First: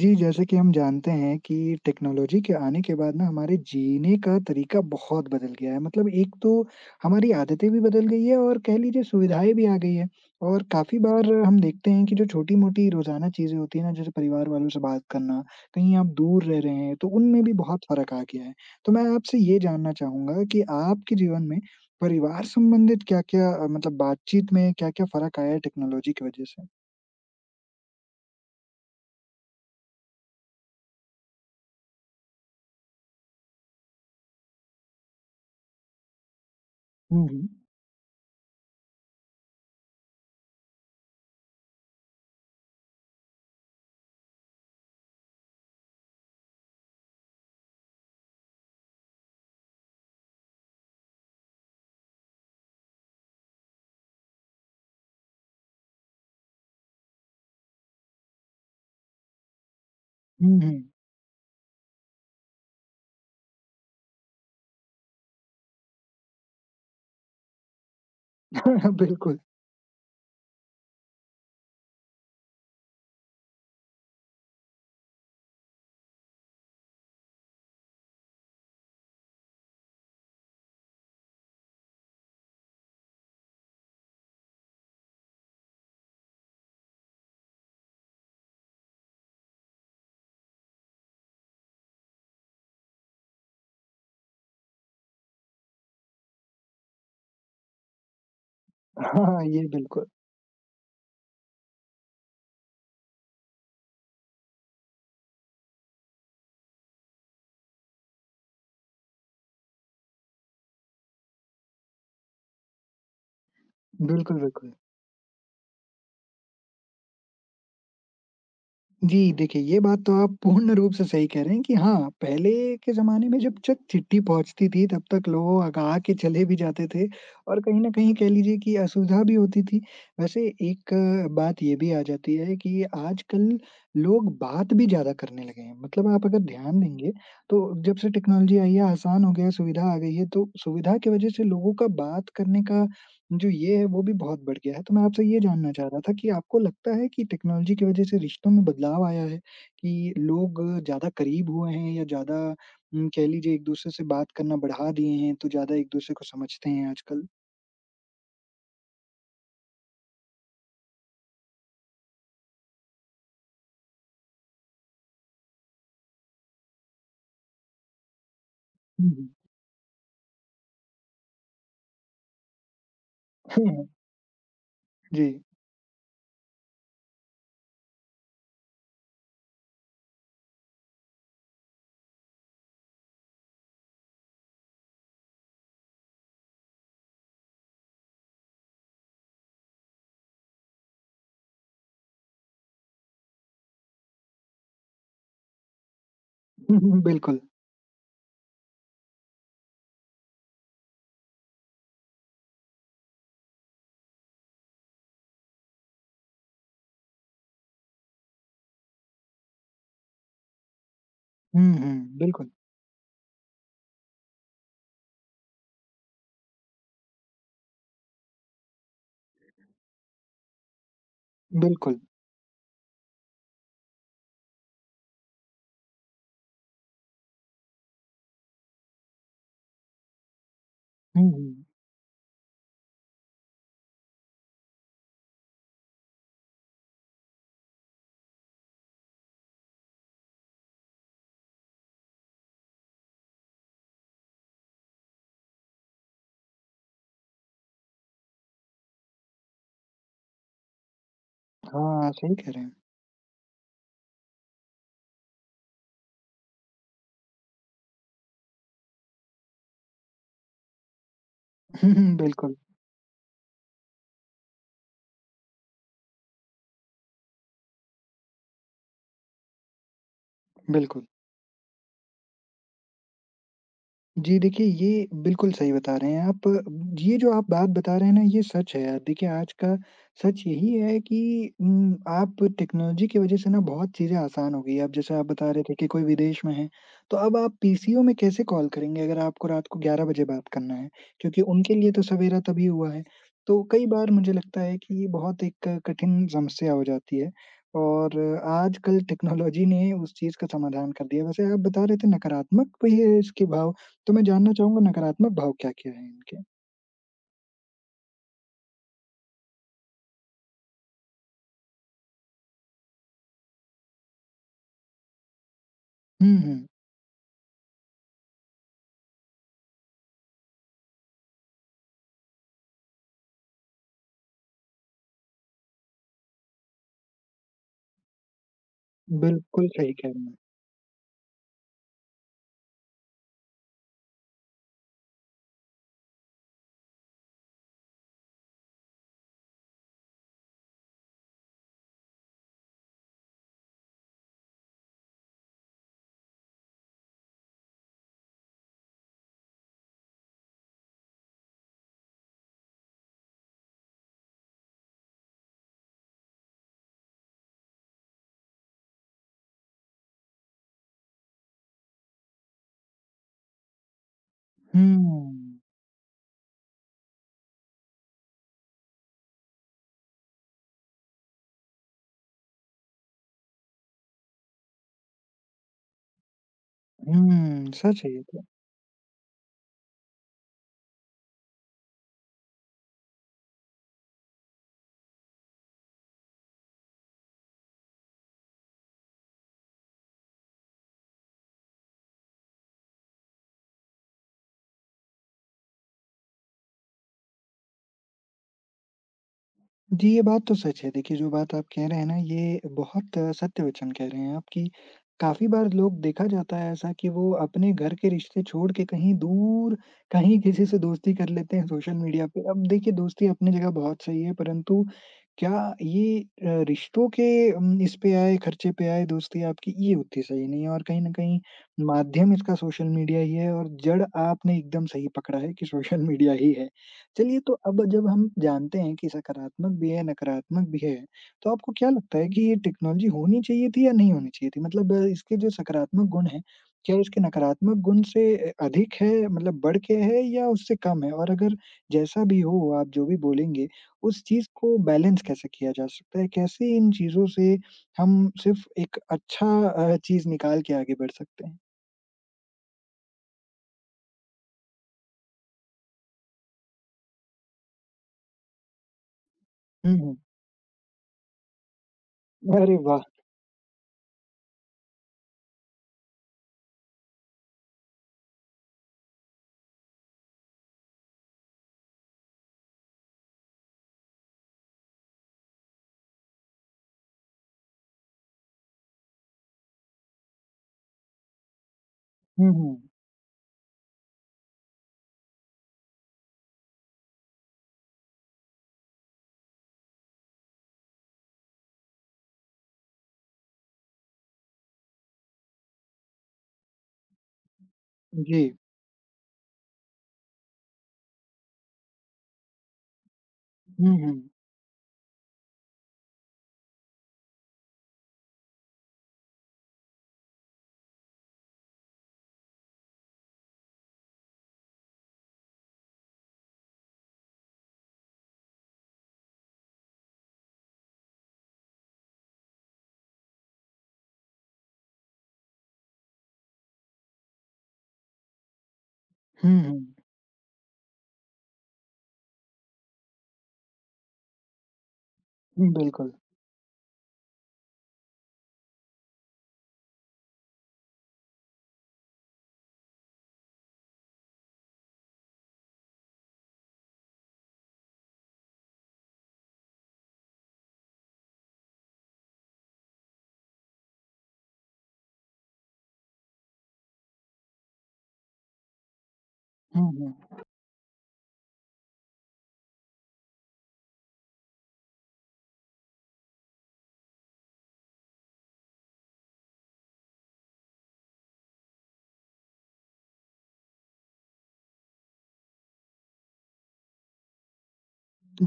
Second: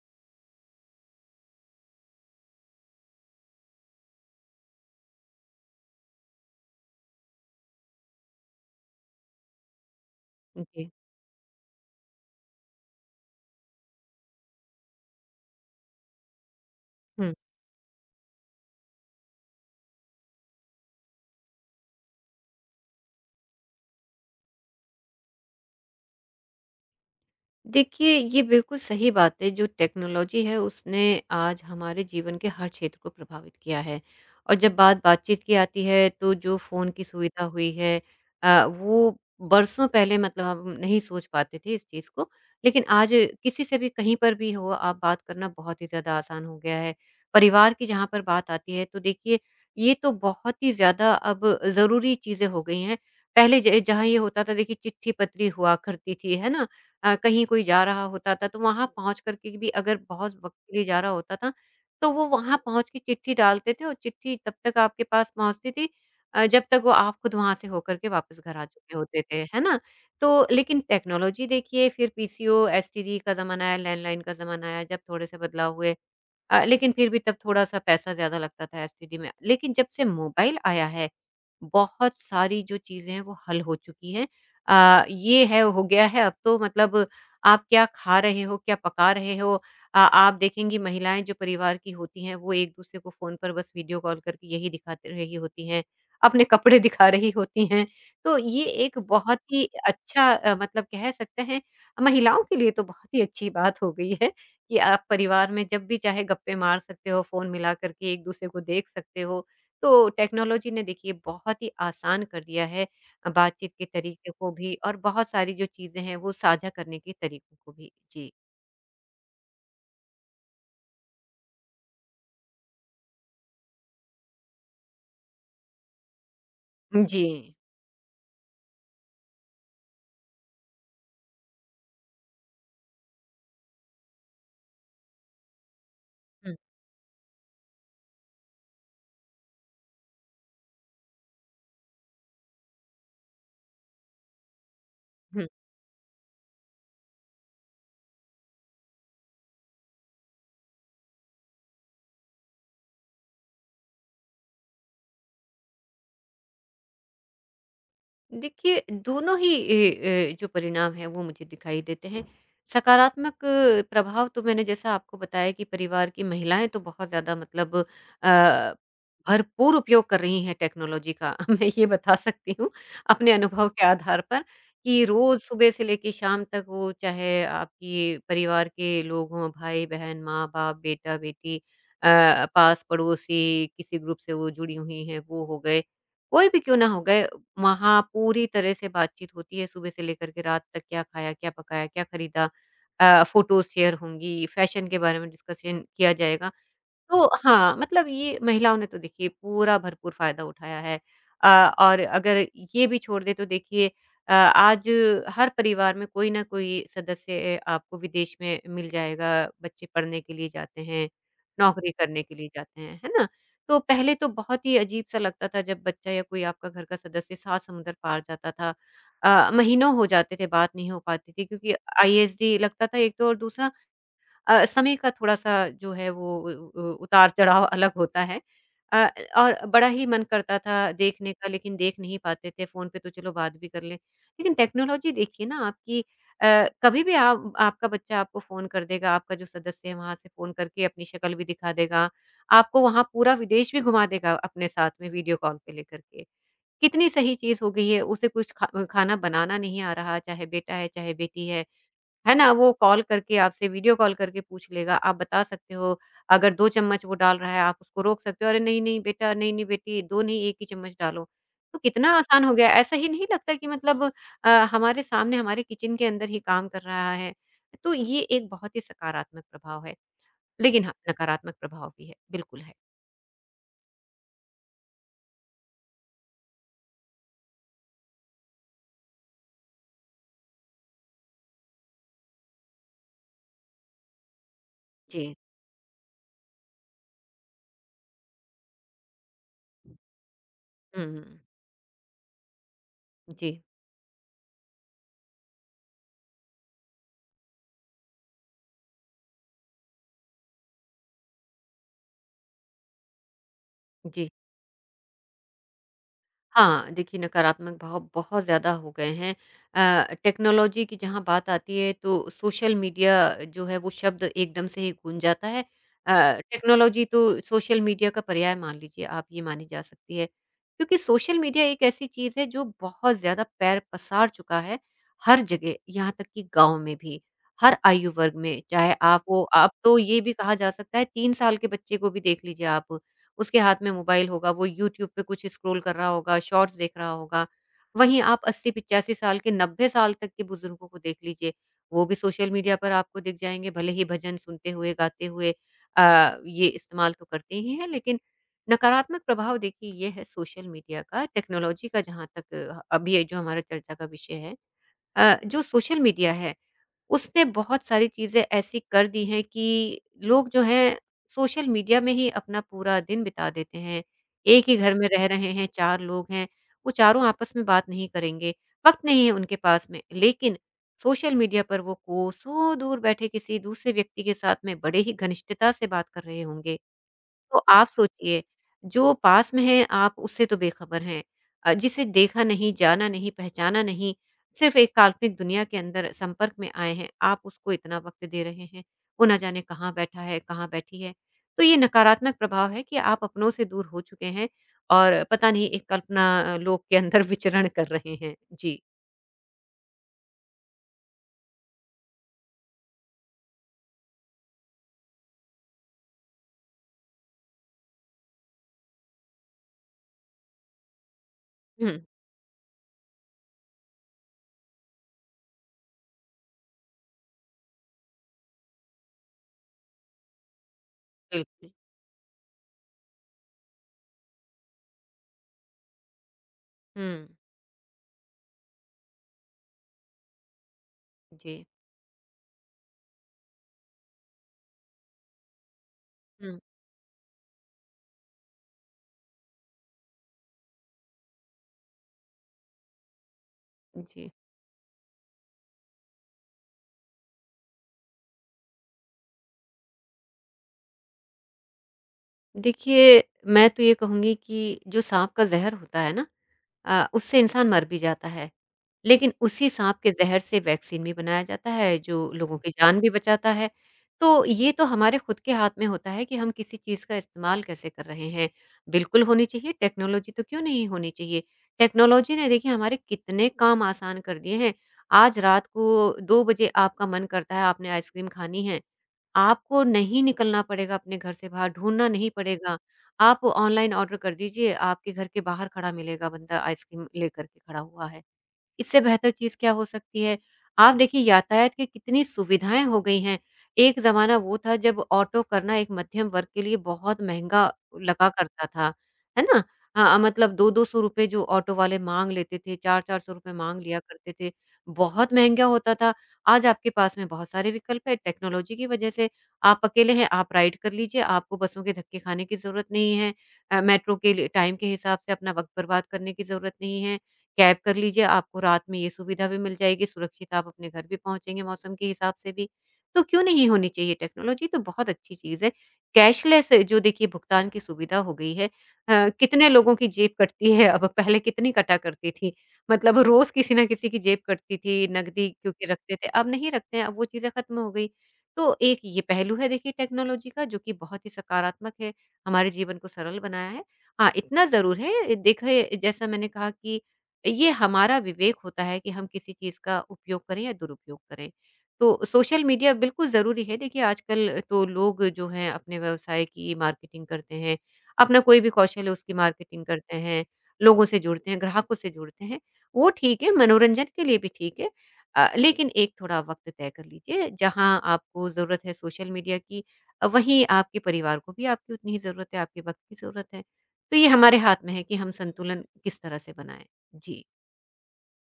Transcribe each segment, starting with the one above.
जी, जैसे कि हम जानते हैं कि टेक्नोलॉजी के आने के बाद ना हमारे जीने का तरीका बहुत बदल गया है। मतलब एक तो हमारी आदतें भी बदल गई है और कह लीजिए सुविधाएँ भी आ गई है। और जी। काफ़ी बार हम देखते हैं कि जो छोटी-मोटी रोज़ाना चीज़ें होती हैं ना, जैसे परिवार वालों से बात करना, कहीं आप दूर रह रहे हैं, तो हुँ। उनमें भी बहुत फ़र्क आ गया है। तो मैं आपसे ये जानना चाहूँगा कि आपके जीवन में परिवार संबंधित क्या-क्या मतलब बातचीत में क्या-क्या फ़र्क आया है टेक्नोलॉजी की वजह से? देखिए, ये बिल्कुल सही बात है, जो टेक्नोलॉजी है उसने आज हमारे जीवन के हर क्षेत्र को प्रभावित किया है और जब बात बातचीत की आती है तो जो फ़ोन की हुँ, सुविधा हुँ। हुई है वो बरसों पहले मतलब हम नहीं सोच पाते थे इस चीज़ को, लेकिन आज किसी से भी कहीं पर भी हो आप बात करना बहुत ही ज़्यादा आसान हो गया है। परिवार की जहाँ पर बात आती है तो देखिए ये तो बहुत ही ज़्यादा अब ज़रूरी चीज़ें हो गई हैं। पहले ज जहाँ ये होता था देखिए चिट्ठी-पत्री हुआ करती थी, है ना? कहीं कोई जा रहा होता था, तो वहाँ पहुँच कर के भी अगर बहुत वक़्त हुँ, के हुँ। लिए जा रहा होता था, तो वो वहाँ पहुँच के चिट्ठी डालते थे और चिट्ठी तब तक आपके पास पहुँचती थी जब तक वो आप खुद वहाँ से होकर के वापस घर आ चुके होते बिल्कुल। थे, है ना? तो लेकिन टेक्नोलॉजी देखिए फिर पीसीओ, एसटीडी का ज़माना आया, लैंडलाइन का ज़माना आया, जब थोड़े से बदलाव हुए लेकिन फिर भी तब थोड़ा-सा पैसा ज़्यादा लगता था एसटीडी में। लेकिन जब से मोबाइल आया है बहुत सारी जो चीज़ें हैं, वो हल हो चुकी हैं। ये है हो गया है, अब तो मतलब आप क्या खा रहे हो, क्या पका रहे हो आप देखेंगी महिलाएँ जो परिवार की होती हैं, वो एक-दूसरे को फ़ोन पर बस वीडियो कॉल करके यही दिखाते रही होती हैं, अपने कपड़े दिखा रही होती हैं। तो ये एक हाँ, बहुत हाँ, ही ये बिल्कुल, अच्छा मतलब कह सकते हैं महिलाओं के लिए तो बहुत ही अच्छी बात हो गई है कि आप परिवार में जब भी चाहे गप्पे मार सकते हो, फ़ोन मिला कर के एक-दूसरे को देख सकते हो। तो टेक्नोलॉजी ने देखिए बहुत ही आसान कर दिया है बातचीत के तरीके बिल्कुल, को बिल्कुल। भी और बहुत सारी जो चीज़ें हैं वो साझा करने के तरीकों को भी। जी। जी, देखिए ये बात तो आप पूर्ण रूप से सही कह रहे हैं कि हाँ, पहले के ज़माने में जब तक चिट्ठी पहुँचती थी तब तक लोग आगा के चले भी जाते थे जी। और कहीं न कहीं कह लीजिए कि असुविधा भी होती थी। वैसे एक बात ये भी आ जाती है कि आजकल लोग बात भी ज़्यादा करने लगे हैं। मतलब आप अगर ध्यान देंगे तो जब से टेक्नोलॉजी आई है, आसान हो गया है, सुविधा आ गई है, तो सुविधा की वज़ह से लोगों का बात करने का जो ये है वो भी बहुत बढ़ गया है। तो मैं आपसे ये हुँ। जानना चाह रहा था कि आपको लगता है कि टेक्नोलॉजी की वज़ह से रिश्तों में बदलाव आया है कि लोग ज़्यादा करीब हुए हैं या ज़्यादा कह लीजिए एक-दूसरे से बात करना बढ़ा दिए हैं, तो ज़्यादा एक-दूसरे को समझते हैं आजकल? देखिए, दोनों ही ए, ए, जो परिणाम हैं वो मुझे दिखाई देते हैं। सकारात्मक प्रभाव तो मैंने जैसा आपको बताया कि परिवार की महिलाएँ तो बहुत ज़्यादा मतलब अ, हुँ, हुँ। भरपूर उपयोग कर रही हैं टेक्नोलॉजी का। मैं ये बता सकती हूँ अपने अनुभव के हुँ, आधार पर कि जी। रोज़ सुबह से लेके शाम तक वो चाहे आपकी परिवार के लोग हों, भाई-बहन, माँ-बाप, बेटा-बेटी पास पड़ोसी, किसी ग्रुप से वो जुड़ी हुई हैं, वो हो गए, कोई भी क्यों ना हो गए वहाँ पूरी तरह से बातचीत होती है सुबह से लेकर के रात तक क्या खाया, क्या पकाया, क्या खरीदा। फ़ोटोज़ शेयर होंगी, फ़ैशन के बारे में डिस्कशन किया जाएगा। हुँ, हुँ, तो बिल्कुल। हाँ, मतलब ये महिलाओं ने तो देखिए पूरा भरपूर फ़ायदा उठाया है। अ, और अगर ये भी छोड़ दें तो देखिए आज हर परिवार में कोई न कोई सदस्य आपको विदेश में मिल जाएगा, बच्चे पढ़ने के लिए जाते हैं, हुँ, नौकरी हुँ, करने के लिए बिल्कुल, जाते हैं, है ना? तो पहले तो बहुत ही अजीब-सा लगता था जब बच्चा या कोई आपका घर का सदस्य सात समुंदर पार जाता था। महीनों हो जाते थे, बात नहीं हो पाती थी क्योंकि बिल्कुल। आईएसडी लगता था एक तो और दूसरा समय का थोड़ा-सा जो है वो उ उ उतार-चढ़ाव अलग होता है। अ, और बड़ा ही मन करता था हुँ, देखने का हुँ। लेकिन देख नहीं पाते थे, फ़ोन पे तो चलो बात भी कर लें। लेकिन टेक्नोलॉज़ी देखिए ना आपकी कभी भी आप आपका बच्चा आपको फ़ोन कर देगा, आपका जो सदस्य है वहाँ से फ़ोन करके अपनी शक्ल भी दिखा देगा, आपको वहाँ पूरा विदेश भी घुमा देगा अपने साथ में वीडियो कॉल पे लेकर के। कितनी सही चीज़ हो गई है, उसे कुछ खा खाना बनाना नहीं आ रहा, चाहे बेटा है, चाहे बेटी है। हाँ, है सही ना? कह रहे वो हैं। कॉल करके आपसे वीडियो कॉल करके पूछ लेगा, आप बता सकते हो। अगर 2 चम्मच वो डाल रहा है, आप उसको रोक सकते हो, "अरे! नहीं-नहीं बेटा, नहीं-नहीं बेटी, 2 नहीं 1 ही चम्मच डालो।" तो हुँ, कितना हुँ, आसान हो बिल्कुल, गया है। ऐसा ही नहीं लगता कि मतलब हमारे सामने हमारे किचन के अंदर ही काम कर रहा है। तो ये एक बहुत ही सकारात्मक प्रभाव है। लेकिन हाँ, बिल्कुल। नकारात्मक प्रभाव भी है, बिल्कुल है। जी, देखिए ये बिल्कुल सही बता रहे हैं आप। ये जो आप बात बता रहे हैं ना ये सच है यार। देखिए आज का सच यही है कि आप टेक्नोलॉजी की वज़ह से ना बहुत चीज़ें आसान हो गई हैं। अब जैसे आप जी। बता रहे थे कि कोई विदेश में है, तो अब आप पीसीओ में कैसे कॉल करेंगे अगर आपको रात को 11 बजे बात करना है? हुँ, हुँ। क्योंकि उनके लिए तो सवेरा तभी हुआ है। जी, तो कई बार मुझे लगता है कि ये बहुत एक कठिन समस्या हो जाती है और आजकल टेक्नोलॉजी ने उस चीज़ का समाधान कर दिया। वैसे आप बता रहे थे नकारात्मक भी है इसके भाव। तो मैं जी। जानना चाहूँगा नकारात्मक भाव क्या-क्या हैं इनके? हाँ, देखिए नकारात्मक भाव बहुत ज़्यादा हो गए हैं। टेक्नोलॉजी की जहाँ बात आती है तो सोशल मीडिया जो है वो शब्द एकदम से ही गूँज जाता है। हुँ, हुँ। टेक्नोलॉजी तो सोशल मीडिया का पर्याय मान लीजिए आप, ये मानी जा सकती है। क्योंकि सोशल मीडिया एक ऐसी चीज़ है जो बहुत ज़्यादा पैर पसार चुका है, हर जगह, यहाँ तक कि गाँव में भी, हर आयु वर्ग में। चाहे आप वो बिल्कुल अब सही तो कह ये रहे भी हैं। कहा जा सकता है 3 साल के बच्चे को भी देख लीजिए आप। उसके हाथ में मोबाइल होगा, वो यूट्यूब पे कुछ स्क्रॉल कर रहा होगा, शॉर्ट्स देख रहा होगा। वहीं आप 80-85 साल के, 90 साल तक के बुजुर्गों को देख लीजिए, वो भी सोशल मीडिया पर आपको दिख जाएँगे, भले ही भजन सुनते हुए, गाते हुए ये इस्तेमाल तो करते ही हैं, लेकिन नकारात्मक प्रभाव देखिए ये है सोशल मीडिया का, टेक्नोलॉजी का जहाँ तक अभी ये जो हमारा चर्चा का विषय है। जो सोशल मीडिया है उसने बहुत सारी चीज़ें ऐसी कर दी हैं कि लोग जो हैं सोशल मीडिया में ही अपना पूरा दिन बिता देते हैं। एक ही घर हुँ, में रह रहे हैं, 4 लोग हैं, वो चारों आपस में बात नहीं करेंगे, वक़्त नहीं है उनके पास में। लेकिन सोशल मीडिया पर वो कोसों दूर बैठे किसी दूसरे व्यक्ति के साथ में बड़े ही घनिष्ठता से बात कर रहे होंगे। तो हुँ, आप सच है ये सोचिए, तो। जो पास में है आप उससे तो बेखबर हैं। जिसे देखा नहीं, जाना नहीं, पहचाना नहीं, सिर्फ़ एक काल्पनिक दुनिया के अंदर संपर्क में आए हैं, आप उसको इतना वक़्त दे रहे हैं। वो ना जाने कहाँ बैठा है, कहाँ बैठी है। तो ये नकारात्मक प्रभाव है कि आप अपनों से दूर हो चुके हैं और पता नहीं एक कल्पना लोक के अंदर विचरण कर रहे हैं। जी। जी, ये बात तो सच है। देखिए, जो बात आप कह रहे हैं ना, ये बहुत सत्य वचन कह रहे हैं आप कि काफ़ी बार लोग देखा जाता है ऐसा कि वो अपने घर के रिश्ते छोड़ के कहीं दूर, कहीं किसी से दोस्ती कर लेते हैं सोशल हुँ, मीडिया पे। अब देखिए, दोस्ती अपनी जगह बहुत सही है, परंतु क्या ये रिश्तों के इस पे आए, खर्चे पे आए दोस्ती आपकी, ये उतनी सही नहीं है और कहीं न कहीं बिल्कुल। माध्यम इसका सोशल मीडिया ही है और जड़ आपने एकदम सही पकड़ा है कि सोशल मीडिया ही है। हुँ, चलिए तो अब जब हम जानते हैं कि सकारात्मक भी है, नकारात्मक भी है, तो जी। आपको क्या लगता है कि ये टेक्नोलॉजी होनी चाहिए थी या नहीं होनी चाहिए थी? मतलब इसके जो सकारात्मक गुण हैं, हुँ, क्या इसके नकारात्मक गुण से अधिक है मतलब बढ़ के है या उससे कम है? और अगर जैसा भी हो आप जो भी बोलेंगे, उस जी। चीज़ को बैलेंस कैसे किया जा सकता है? कैसे इन चीज़ों से हम सिर्फ़ एक अच्छा चीज़ निकाल के आगे बढ़ सकते हैं? देखिए, मैं तो ये कहूँगी कि जो साँप का ज़हर होता है ना उससे इंसान मर भी जाता है। लेकिन उसी हुँ, साँप के हुँ। ज़हर से वैक्सीन भी बनाया जाता है जो लोगों की अरे जान वाह! भी बचाता है। तो ये तो हमारे खुद के हाथ में होता है कि हम किसी चीज़ का इस्तेमाल कैसे कर रहे हैं। बिल्कुल होनी चाहिए, टेक्नोलॉजी तो क्यों नहीं होनी चाहिए। टेक्नोलॉजी ने देखिए हमारे कितने काम आसान कर दिए हैं। आज रात को 2 बजे आपका मन करता है आपने आइसक्रीम खानी है, आपको नहीं निकलना पड़ेगा अपने घर से बाहर, ढूँढना नहीं हुँ, पड़ेगा। हुँ। आप ऑनलाइन ऑर्डर कर दीजिए, आपके घर के बाहर खड़ा मिलेगा बंदा आइसक्रीम लेकर के खड़ा हुआ है। इससे बेहतर चीज़ क्या हो सकती है? आप देखिए यातायात की कितनी सुविधाएँ हो गई हैं। एक ज़माना वो था जब ऑटो करना एक मध्यम वर्ग के लिए बहुत महँगा लगा जी। करता था, है ना? हाँ, मतलब 2-200 रुपए जो ऑटो वाले माँग लेते थे, 4-400 रुपए माँग हुँ, लिया हुँ। करते थे, बहुत महँगा होता था। आज आपके पास में बहुत सारे विकल्प हैं, टेक्नोलॉजी की वजह से आप अकेले हैं, आप राइड कर लीजिए, आपको बसों के धक्के खाने की ज़रूरत नहीं है। मेट्रो के लिए टाइम के हिसाब से अपना वक़्त बर्बाद करने की ज़रूरत नहीं है। कैब कर लीजिए, आपको रात में ये सुविधा भी मिल जाएगी, सुरक्षित आप अपने घर भी पहुँचेंगे मौसम के हिसाब से भी। तो क्यों नहीं होनी चाहिए टेक्नोलॉजी तो बहुत अच्छी चीज़ है। कैशलेस जो देखिए भुगतान की सुविधा हो गई है हुँ, कितने हुँ। लोगों की जेब कटती है अब, पहले कितनी कटा करती थी। मतलब रोज़ किसी ना किसी की जेब कटती थी, नकदी हुँ, क्योंकि बिल्कुल। रखते थे, अब नहीं रखते हैं, अब वो चीज़ें खत्म हो गई। तो एक ये पहलू है देखिए टेक्नोलॉजी का जो कि बहुत ही सकारात्मक है, हमारे जीवन को सरल बनाया है। हाँ, इतना ज़रूर है देखिए जैसा मैंने कहा कि ये हमारा विवेक होता है कि हम किसी चीज़ का उपयोग करें या दुरुपयोग करें। तो सोशल मीडिया बिल्कुल ज़रूरी है। देखिए आजकल तो लोग जो हैं अपने व्यवसाय की मार्केटिंग करते हैं, अपना कोई भी कौशल है उसकी मार्केटिंग हुँ, करते हुँ। हैं, लोगों से जुड़ते हैं, ग्राहकों से जुड़ते हैं। वो ठीक है, मनोरंजन के लिए भी ठीक है। लेकिन एक थोड़ा वक़्त तय कर लीजिए जहाँ आपको ज़रूरत है सोशल मीडिया की, वहीं आपके परिवार को भी आपकी उतनी ही ज़रूरत है, आपके वक़्त की ज़रूरत है। तो ये हमारे हाथ में है कि हम संतुलन किस तरह से बनाएँ। जी,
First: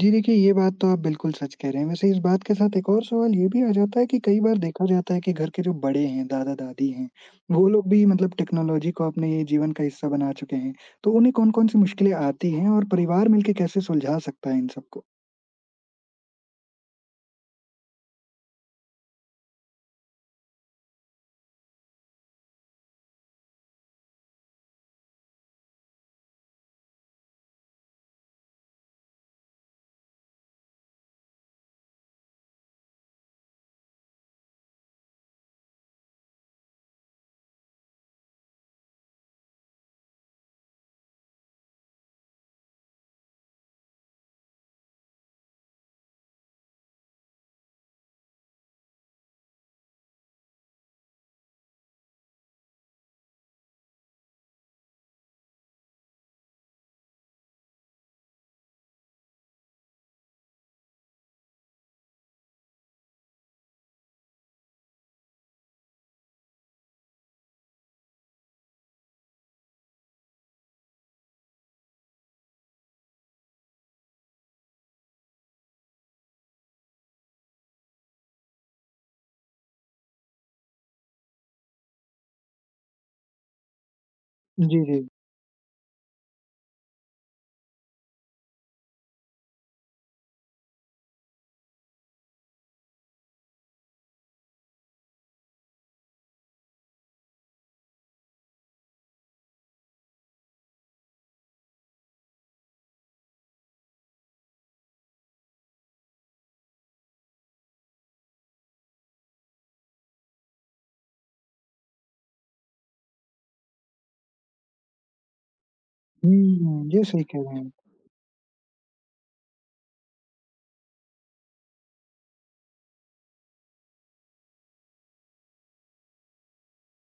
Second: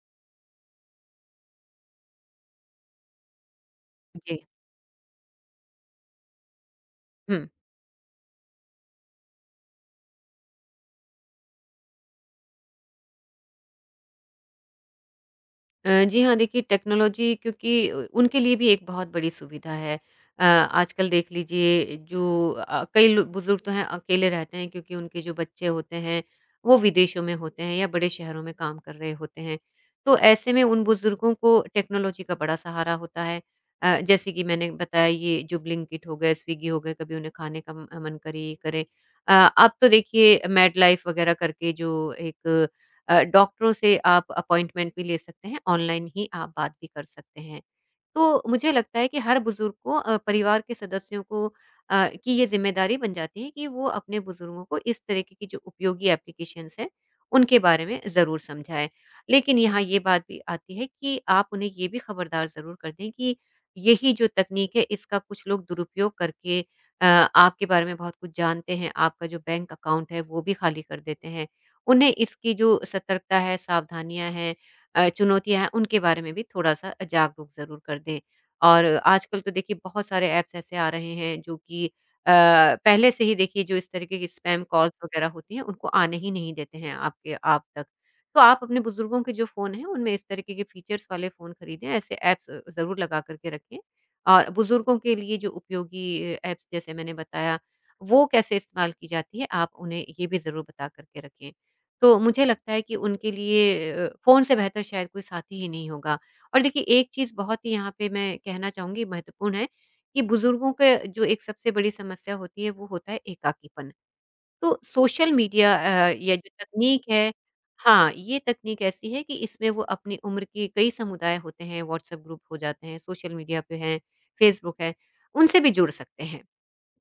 जी, देखिए ये बात तो आप बिल्कुल सच कह रहे हैं। वैसे इस बात के साथ एक और सवाल ये भी आ जाता है कि जी। कई बार देखा जाता है कि घर के जो बड़े हैं, दादा-दादी हैं, हुँ। वो लोग भी मतलब टेक्नोलॉजी को अपने जीवन का हिस्सा बना चुके हैं। तो उन्हें कौन-कौन सी मुश्किलें आती हैं और परिवार मिलके कैसे सुलझा सकता है इन सबको? जी हाँ, देखिए टेक्नोलॉज़ी क्योंकि उ उनके लिए भी एक बहुत बड़ी सुविधा है। आजकल देख लीजिए जो कई लो बुज़ुर्ग तो हैं अकेले रहते हैं क्योंकि उनके जो बच्चे होते हैं, वो विदेशों में होते हैं या बड़े शहरों में काम कर रहे होते हैं। तो ऐसे में उन बुज़ुर्गों को टेक्नोलॉज़ी का बड़ा सहारा होता है। जैसे कि मैंने बताया ये जो ब्लिंकिट हो गए, स्विगी हो गए, कभी उन्हें खाने का म मन करे, ये करे। अ, अब तो देखिए मैड लाइफ़ वग़ैरह करके जो एक डॉक्टरों से आप अपॉइंटमेंट भी ले सकते हैं, ऑनलाइन ही आप बात भी कर सकते हैं। तो मुझे लगता है कि हर बुज़ुर्ग को परिवार के सदस्यों को की ये ज़िम्मेदारी बन जाती है कि वो अपने बुज़ुर्गों को इस तरीके की जो उपयोगी एप्लीकेशंस हैं, उनके बारे में ज़रूर समझाएँ। लेकिन यहाँ ये बात भी आती है कि आप उन्हें ये भी खबरदार ज़रूर कर दें कि यही जो तकनीक है, इसका कुछ लोग दुरुपयोग करके आपके बारे में बहुत कुछ जानते हैं, आपका जो बैंक अकाउंट है, वो भी खाली कर देते हैं। उन्हें इसकी जो सतर्कता है, सावधानियाँ हैं चुनौतियाँ हैं, उनके बारे में भी थोड़ा-सा जागरूक ज़रूर कर दें। और आजकल तो देखिए बहुत सारे ऐप्स ऐसे आ रहे हैं जो कि अ, पहले से ही देखिए जो इस तरीके की स्पैम जी, कॉल्स जी। वगैरह होती हैं, उनको आने ही नहीं देते हैं आपके आप तक। तो आप अपने बुज़ुर्गों के जो फ़ोन हैं, उनमें इस तरीके के फ़ीचर्स वाले फ़ोन खरीदें, ऐसे ऐप्स ज़रूर लगा कर के रखें। और बुज़ुर्गों के लिए जो उपयोगी ऐप्स जैसे मैंने बताया, वो कैसे इस्तेमाल की जाती है, आप उन्हें ये भी ज़रूर बता कर के रखें। तो मुझे लगता है कि उनके लिए फ़ोन से बेहतर शायद कोई साथी ही नहीं होगा। और देखिए एक चीज़ बहुत ही यहाँ पे मैं कहना चाहूँगी महत्वपूर्ण है, कि बुज़ुर्गों के जो एक सबसे बड़ी समस्या होती है वो होता है एकाकीपन। तो सोशल मीडिया या जो हुँ, ये तकनीक सही है, कह रहे हैं। हाँ, ये तकनीक ऐसी है कि इसमें वो अपनी उम्र के कई समुदाय होते हैं, व्हाट्सएप ग्रुप हो जाते हैं, सोशल मीडिया पे हैं, फेसबुक है, उनसे भी जुड़ सकते हैं।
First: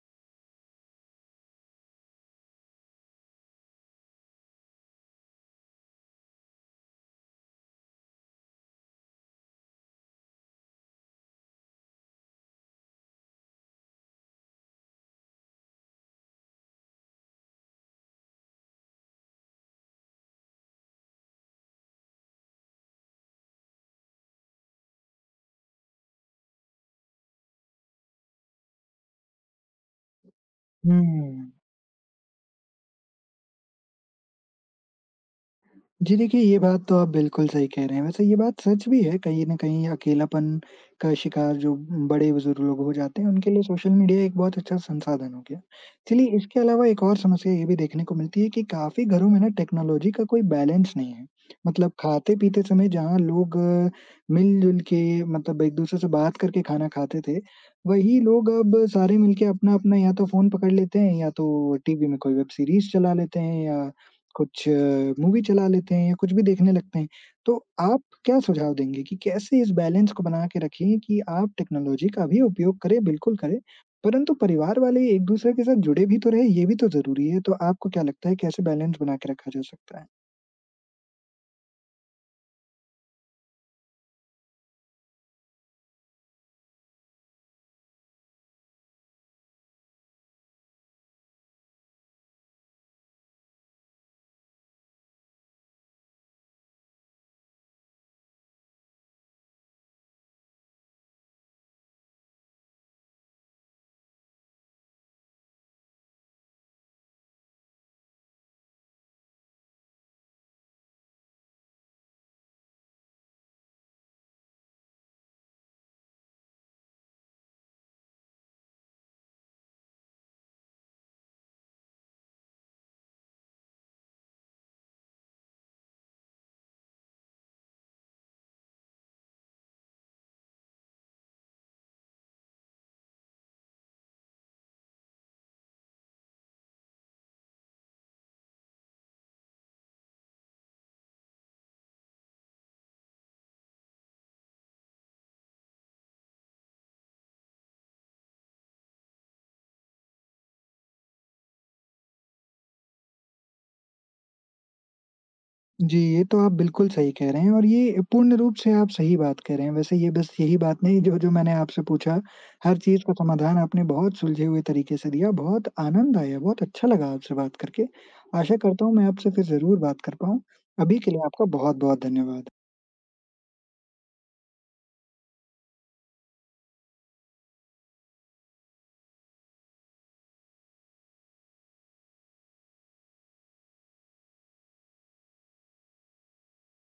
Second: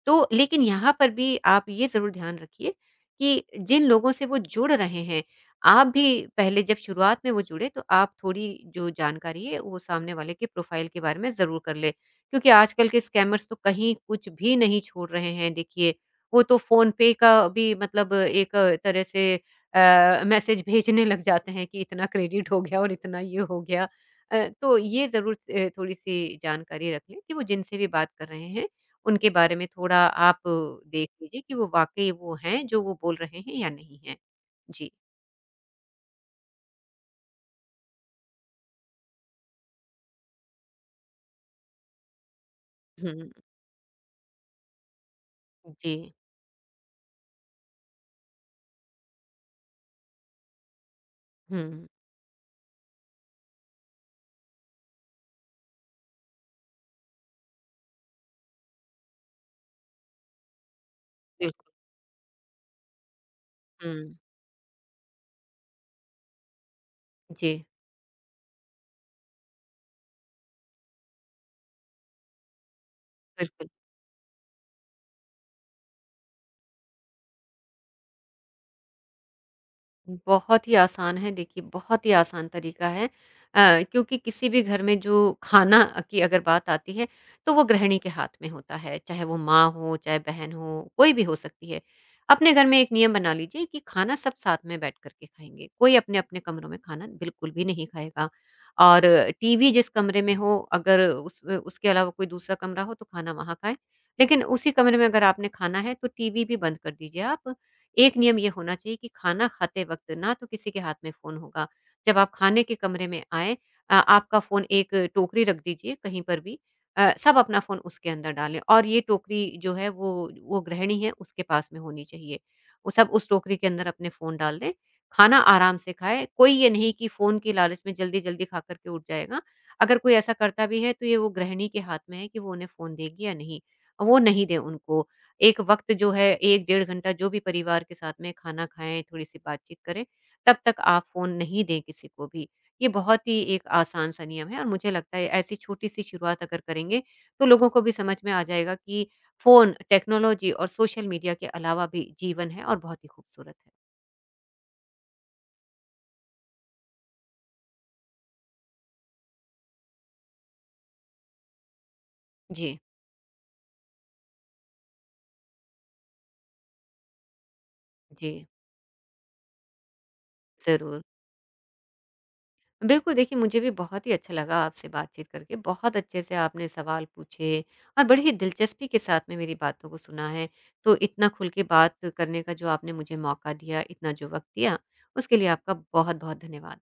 तो लेकिन यहाँ पर भी आप ये ज़रूर ध्यान रखिए कि जिन लोगों से वो जुड़ रहे हैं, आप भी पहले जब शुरुआत में वो जुड़े तो आप थोड़ी जो जानकारी है वो सामने वाले के प्रोफ़ाइल के बारे में ज़रूर कर लें। क्योंकि आजकल के स्कैमर्स तो कहीं कुछ भी नहीं छोड़ रहे हैं देखिए, वो तो फ़ोन पे का भी मतलब एक तरह से मैसेज भेजने लग जाते हैं कि इतना क्रेडिट हो गया और इतना ये हो गया। तो ये ज़रूर थोड़ी-सी जानकारी रख लें कि वो जिनसे भी बात कर रहे हैं उनके बारे में थोड़ा आप देख लीजिए हुँ। कि वो वाक़ई वो हैं जो वो बोल रहे हैं या नहीं हैं। जी। जी देखिए, ये बात तो आप बिल्कुल सही कह रहे हैं। वैसे ये बात सच भी है कहीं न कहीं अकेलापन का शिकार जो बड़े-बुज़ुर्ग लोग हो जाते हुँ, हैं, उनके लिए सोशल मीडिया एक बहुत अच्छा संसाधन हो गया। जी, चलिए इसके अलावा एक और समस्या ये भी देखने को मिलती है कि काफ़ी घरों में ना टेक्नोलॉजी का कोई बैलेंस नहीं है। हुँ, मतलब खाते-पीते समय जहाँ लोग मिल-जुल के मतलब एक-दूसरे से बात करके खाना खाते थे, वही लोग अब सारे मिलके अपना-अपना या तो फ़ोन पकड़ लेते हैं या बिल्कुल। तो टीवी में कोई वेब सीरीज़ चला लेते हैं या हुँ, कुछ मूवी चला लेते हैं या कुछ भी देखने लगते हैं। जी। तो आप क्या सुझाव देंगे कि कैसे इस बैलेंस को बना के रखें कि आप टेक्नोलॉजी का भी उपयोग करें, बिल्कुल करें, बिल्कुल। परंतु परिवार वाले एक-दूसरे के साथ जुड़े भी तो रहें, ये भी तो ज़रूरी है। तो आपको क्या लगता है कैसे बैलेंस बना के रखा जा सकता है? बहुत ही आसान है देखिए, बहुत ही आसान तरीका है। क्योंकि किसी भी घर में जो खाना की अगर बात आती है, तो वो गृहिणी के हाथ में होता है, चाहे वो माँ हो, चाहे बहन हो, कोई भी हो सकती है। अपने घर में एक नियम बना लीजिए कि खाना सब साथ में बैठ कर के खाएँगे, कोई अपने-अपने कमरों में खाना बिल्कुल भी नहीं खाएगा और टीवी जिस कमरे में हो अगर उस उसके अलावा कोई दूसरा कमरा हो तो खाना वहाँ खाएँ। लेकिन उसी कमरे में अगर आपने खाना है तो टीवी भी बंद कर दीजिए आप। एक नियम ये होना चाहिए कि खाना खाते वक़्त ना तो किसी के हाथ में फ़ोन होगा। जब आप खाने के कमरे में आएँ आपका फ़ोन एक टोकरी रख दीजिए कहीं पर भी। सब अपना फ़ोन उसके अंदर डालें और ये टोकरी जो है वो गृहिणी है उसके पास में होनी चाहिए। वो सब उस टोकरी के अंदर अपने फ़ोन डाल दें, खाना आराम से खाएँ, कोई ये नहीं कि फ़ोन की लालच में जल्दी-जल्दी खा कर के उठ जाएगा। अगर कोई ऐसा करता भी है तो ये वो गृहिणी के हाथ में है कि वो उन्हें फ़ोन देगी या नहीं, वो नहीं दें उनको। एक वक़्त जो है 1 डेढ़ घंटा जो भी परिवार के साथ में खाना खाएँ, थोड़ी-सी बातचीत करें, तब तक आप फ़ोन नहीं दें किसी को भी। ये बहुत ही एक आसान-सा नियम है और मुझे लगता है ऐसी छोटी-सी शुरुआत अगर करेंगे, तो लोगों को भी समझ में आ जाएगा कि फ़ोन, टेक्नोलॉजी और सोशल मीडिया के अलावा भी जीवन है और बहुत ही खूबसूरत है। जी, ये तो आप बिल्कुल सही कह रहे हैं और ये पूर्ण रूप से आप सही बात कह रहे हैं। वैसे ये बस यही बात नहीं जो-जो मैंने आपसे पूछा, हर जी, चीज़ का समाधान आपने बहुत सुलझे हुए तरीके से दिया। बहुत आनंद आया, बहुत अच्छा लगा आपसे बात करके। जी, आशा करता हूँ मैं आपसे फिर ज़रूर बात कर पाऊँ। अभी ज़रूर। के लिए आपका बहुत-बहुत धन्यवाद। बिल्कुल, देखिए मुझे भी बहुत ही अच्छा लगा आपसे बातचीत करके। बहुत अच्छे से आपने सवाल पूछे और बड़ी ही दिलचस्पी के साथ में मेरी बातों को सुना है। तो इतना खुल के बात करने का जो आपने मुझे मौका दिया, इतना जो वक़्त दिया, उसके लिए आपका बहुत-बहुत धन्यवाद।